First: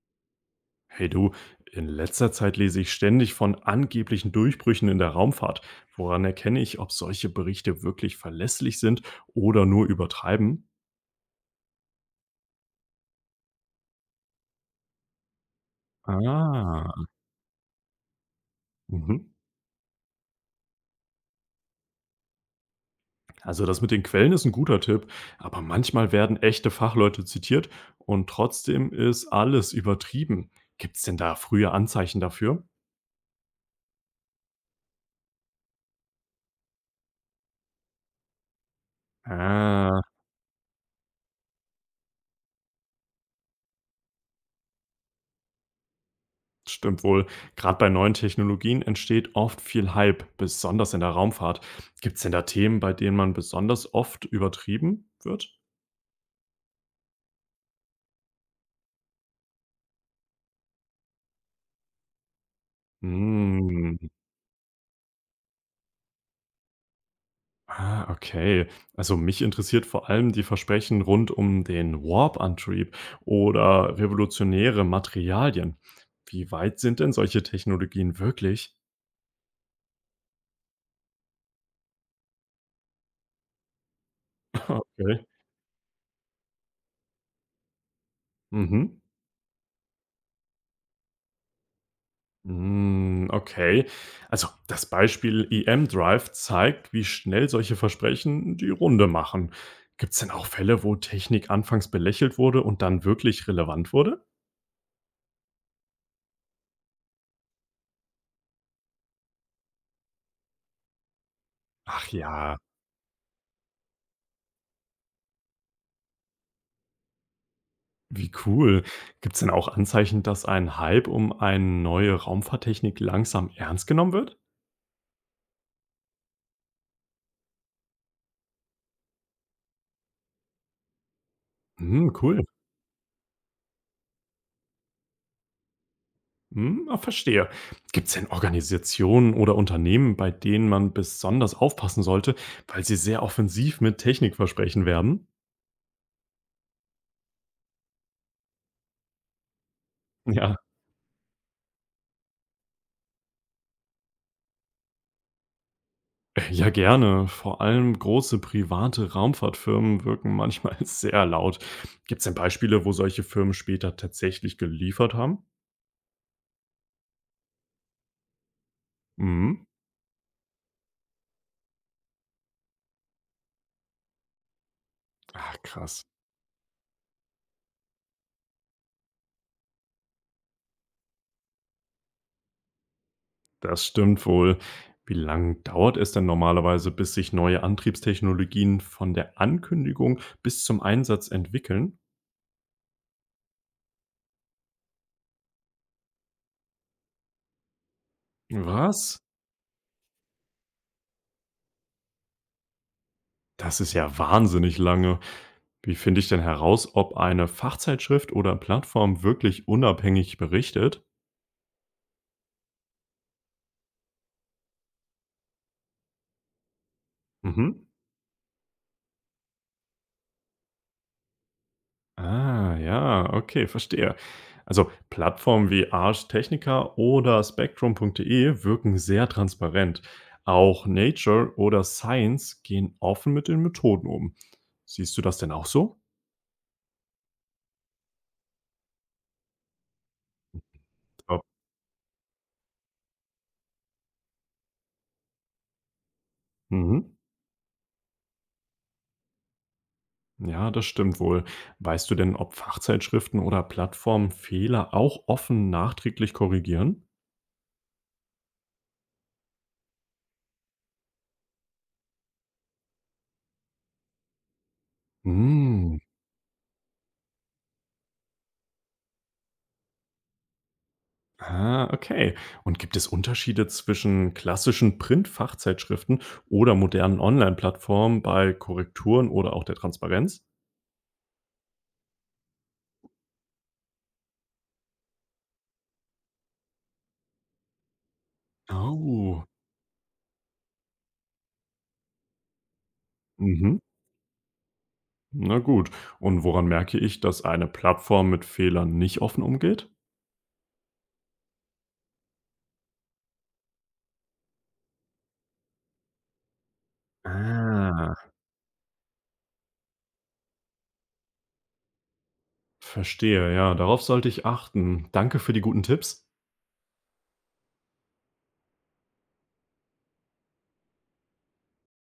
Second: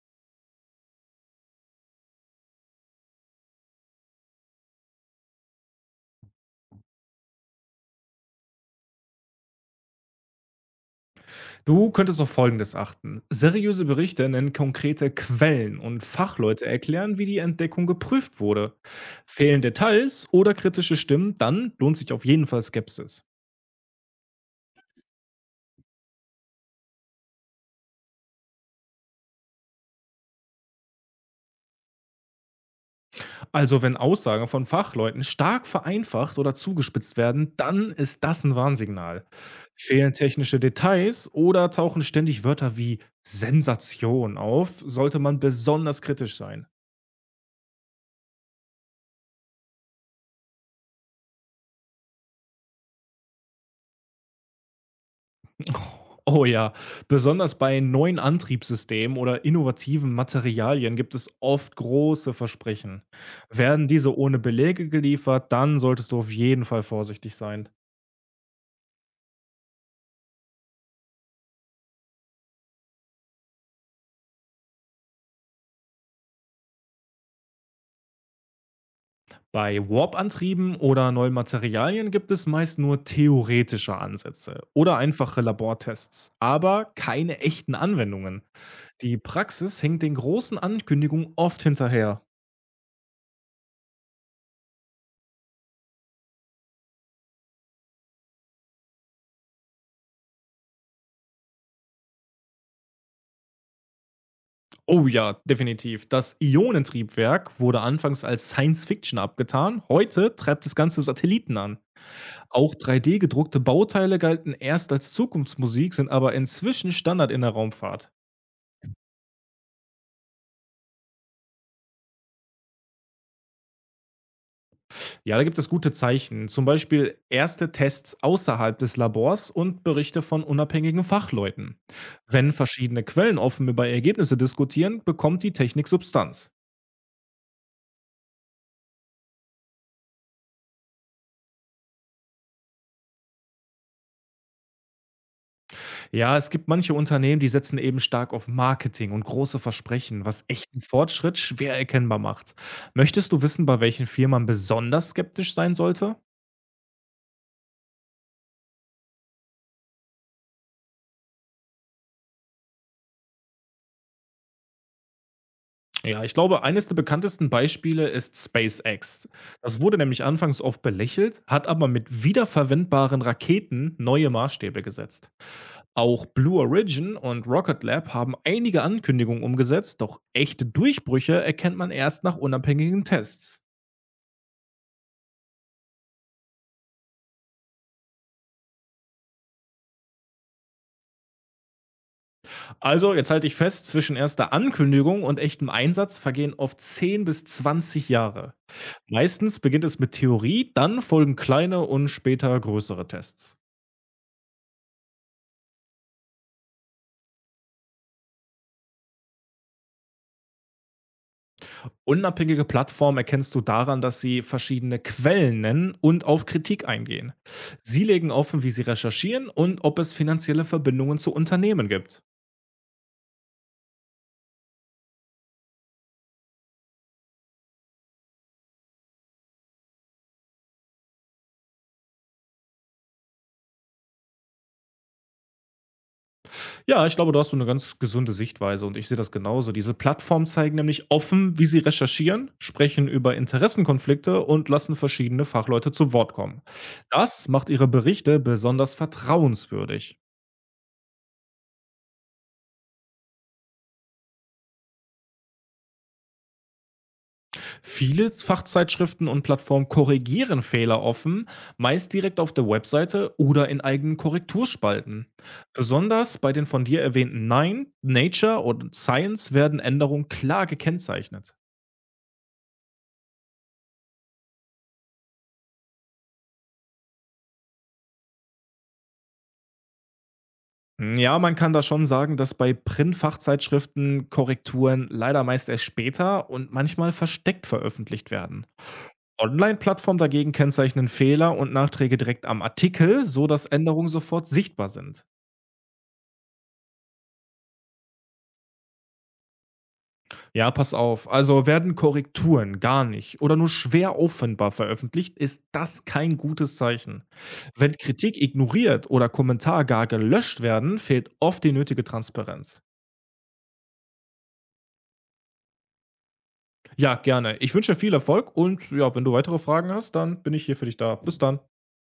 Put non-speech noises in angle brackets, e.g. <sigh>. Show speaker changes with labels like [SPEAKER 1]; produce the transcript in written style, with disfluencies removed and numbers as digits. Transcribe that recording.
[SPEAKER 1] Hey du, in letzter Zeit lese ich ständig von angeblichen Durchbrüchen in der Raumfahrt. Woran erkenne ich, ob solche Berichte wirklich verlässlich sind oder nur übertreiben?
[SPEAKER 2] Du könntest auf Folgendes achten. Seriöse Berichte nennen konkrete Quellen und Fachleute
[SPEAKER 1] Ah,
[SPEAKER 2] erklären, wie die Entdeckung geprüft wurde.
[SPEAKER 1] mhm.
[SPEAKER 2] Fehlen Details oder kritische Stimmen, dann lohnt sich auf jeden Fall Skepsis.
[SPEAKER 1] Also das mit den Quellen ist ein guter Tipp, aber manchmal werden echte Fachleute zitiert und trotzdem ist alles übertrieben. Gibt es denn da frühe Anzeichen dafür?
[SPEAKER 2] Also wenn Aussagen von Fachleuten stark vereinfacht oder zugespitzt werden, dann ist das ein Warnsignal.
[SPEAKER 1] Ah.
[SPEAKER 2] Fehlen technische Details oder tauchen ständig Wörter wie Sensation auf, sollte man besonders kritisch sein.
[SPEAKER 1] Stimmt wohl. Gerade bei neuen Technologien entsteht oft viel Hype, besonders in der Raumfahrt. Gibt es denn da Themen, bei denen man besonders oft übertrieben wird?
[SPEAKER 2] Oh ja, besonders bei neuen Antriebssystemen oder innovativen Materialien gibt es oft große Versprechen. Werden
[SPEAKER 1] Hm.
[SPEAKER 2] diese ohne Belege geliefert, dann solltest du auf jeden Fall vorsichtig sein.
[SPEAKER 1] Ah, okay. Also mich interessiert vor allem die Versprechen rund um den Warp-Antrieb oder revolutionäre Materialien. Wie weit sind denn solche Technologien wirklich?
[SPEAKER 2] Bei Warp-Antrieben oder neuen Materialien gibt es meist nur theoretische Ansätze
[SPEAKER 1] <laughs>
[SPEAKER 2] oder
[SPEAKER 1] Okay.
[SPEAKER 2] einfache Labortests, aber keine echten Anwendungen.
[SPEAKER 1] Mhm.
[SPEAKER 2] Die Praxis hinkt den großen Ankündigungen oft hinterher.
[SPEAKER 1] Hm, okay. Also das Beispiel EM Drive zeigt, wie schnell solche Versprechen die Runde machen. Gibt es denn auch Fälle, wo Technik anfangs belächelt wurde und dann wirklich relevant wurde?
[SPEAKER 2] Oh ja, definitiv. Das Ionentriebwerk wurde anfangs als Science Fiction abgetan. Heute treibt das Ganze Satelliten an.
[SPEAKER 1] Ach ja,
[SPEAKER 2] Auch 3D-gedruckte Bauteile galten erst als Zukunftsmusik, sind aber inzwischen Standard in der Raumfahrt.
[SPEAKER 1] wie cool. Gibt es denn auch Anzeichen, dass ein Hype um eine neue Raumfahrttechnik langsam ernst genommen wird?
[SPEAKER 2] Ja, da gibt es gute Zeichen. Zum Beispiel erste Tests außerhalb des Labors und Berichte von unabhängigen Fachleuten.
[SPEAKER 1] Hm, cool.
[SPEAKER 2] Wenn verschiedene Quellen offen über Ergebnisse diskutieren, bekommt die Technik Substanz.
[SPEAKER 1] Hm, ah, verstehe. Gibt's denn Organisationen oder Unternehmen, bei denen man besonders aufpassen sollte, weil sie sehr offensiv mit Technikversprechen werben?
[SPEAKER 2] Ja, es gibt manche Unternehmen, die setzen eben stark auf Marketing und große Versprechen, was
[SPEAKER 1] Ja,
[SPEAKER 2] echten Fortschritt schwer erkennbar macht. Möchtest du wissen, bei welchen Firmen man besonders skeptisch sein sollte?
[SPEAKER 1] ja, gerne. Vor allem große private Raumfahrtfirmen wirken manchmal <laughs> sehr laut. Gibt es denn Beispiele, wo solche Firmen später tatsächlich geliefert haben?
[SPEAKER 2] Ja, ich glaube, eines der bekanntesten Beispiele ist SpaceX.
[SPEAKER 1] Mhm.
[SPEAKER 2] Das wurde nämlich anfangs oft belächelt, hat aber mit wiederverwendbaren Raketen neue Maßstäbe gesetzt.
[SPEAKER 1] Ach, krass.
[SPEAKER 2] Auch Blue Origin und Rocket Lab haben einige Ankündigungen umgesetzt, doch echte Durchbrüche erkennt man erst nach unabhängigen Tests.
[SPEAKER 1] Das stimmt wohl. Wie lange dauert es denn normalerweise, bis sich neue Antriebstechnologien von der Ankündigung bis zum Einsatz entwickeln?
[SPEAKER 2] Also, jetzt halte ich fest, zwischen erster Ankündigung und echtem Einsatz vergehen oft 10 bis 20 Jahre.
[SPEAKER 1] Was?
[SPEAKER 2] Meistens beginnt es mit Theorie, dann folgen kleine und später größere Tests.
[SPEAKER 1] Das ist ja wahnsinnig lange. Wie finde ich denn heraus, ob eine Fachzeitschrift oder Plattform wirklich unabhängig berichtet?
[SPEAKER 2] Unabhängige Plattformen erkennst du daran, dass sie verschiedene Quellen nennen und auf Kritik eingehen.
[SPEAKER 1] Mhm.
[SPEAKER 2] Sie legen offen, wie sie recherchieren und ob es finanzielle Verbindungen zu Unternehmen gibt.
[SPEAKER 1] Ah, ja, okay, verstehe. Also Plattformen wie Ars Technica oder Spectrum.de wirken sehr transparent. Auch Nature oder Science gehen offen mit den Methoden um. Siehst du das denn auch so?
[SPEAKER 2] Ja, ich glaube, da hast du eine ganz gesunde Sichtweise und ich sehe das genauso. Diese Plattformen zeigen nämlich
[SPEAKER 1] Ob-
[SPEAKER 2] offen, wie sie recherchieren, sprechen über Interessenkonflikte und lassen verschiedene Fachleute zu Wort kommen.
[SPEAKER 1] mhm.
[SPEAKER 2] Das macht ihre Berichte besonders vertrauenswürdig.
[SPEAKER 1] Ja, das stimmt wohl. Weißt du denn, ob Fachzeitschriften oder Plattformen Fehler auch offen nachträglich korrigieren?
[SPEAKER 2] Viele Fachzeitschriften und Plattformen korrigieren Fehler offen, meist direkt auf der Webseite oder in eigenen Korrekturspalten. Besonders bei den von dir erwähnten Nine, Nature und Science werden Änderungen klar gekennzeichnet.
[SPEAKER 1] Ah, okay. Und gibt es Unterschiede zwischen klassischen Print-Fachzeitschriften oder modernen Online-Plattformen bei Korrekturen oder auch der Transparenz?
[SPEAKER 2] Hm, ja, man kann da schon sagen, dass bei Print-Fachzeitschriften Korrekturen leider meist erst später und manchmal versteckt veröffentlicht werden.
[SPEAKER 1] Oh,
[SPEAKER 2] Online-Plattformen dagegen kennzeichnen Fehler und Nachträge direkt am Artikel, so dass
[SPEAKER 1] mhm.
[SPEAKER 2] Änderungen sofort sichtbar sind.
[SPEAKER 1] Na gut. Und woran merke ich, dass eine Plattform mit Fehlern nicht offen umgeht?
[SPEAKER 2] Ja, pass auf. Also werden Korrekturen gar nicht oder nur schwer auffindbar veröffentlicht, ist das kein gutes Zeichen. Wenn
[SPEAKER 1] Ah.
[SPEAKER 2] Kritik ignoriert oder Kommentar gar gelöscht werden, fehlt oft die nötige Transparenz.
[SPEAKER 1] Verstehe, ja. Darauf sollte ich achten. Danke für die guten Tipps.
[SPEAKER 2] Ja, gerne. Ich wünsche dir viel Erfolg und ja, wenn du weitere Fragen hast, dann bin ich hier für dich da. Bis dann.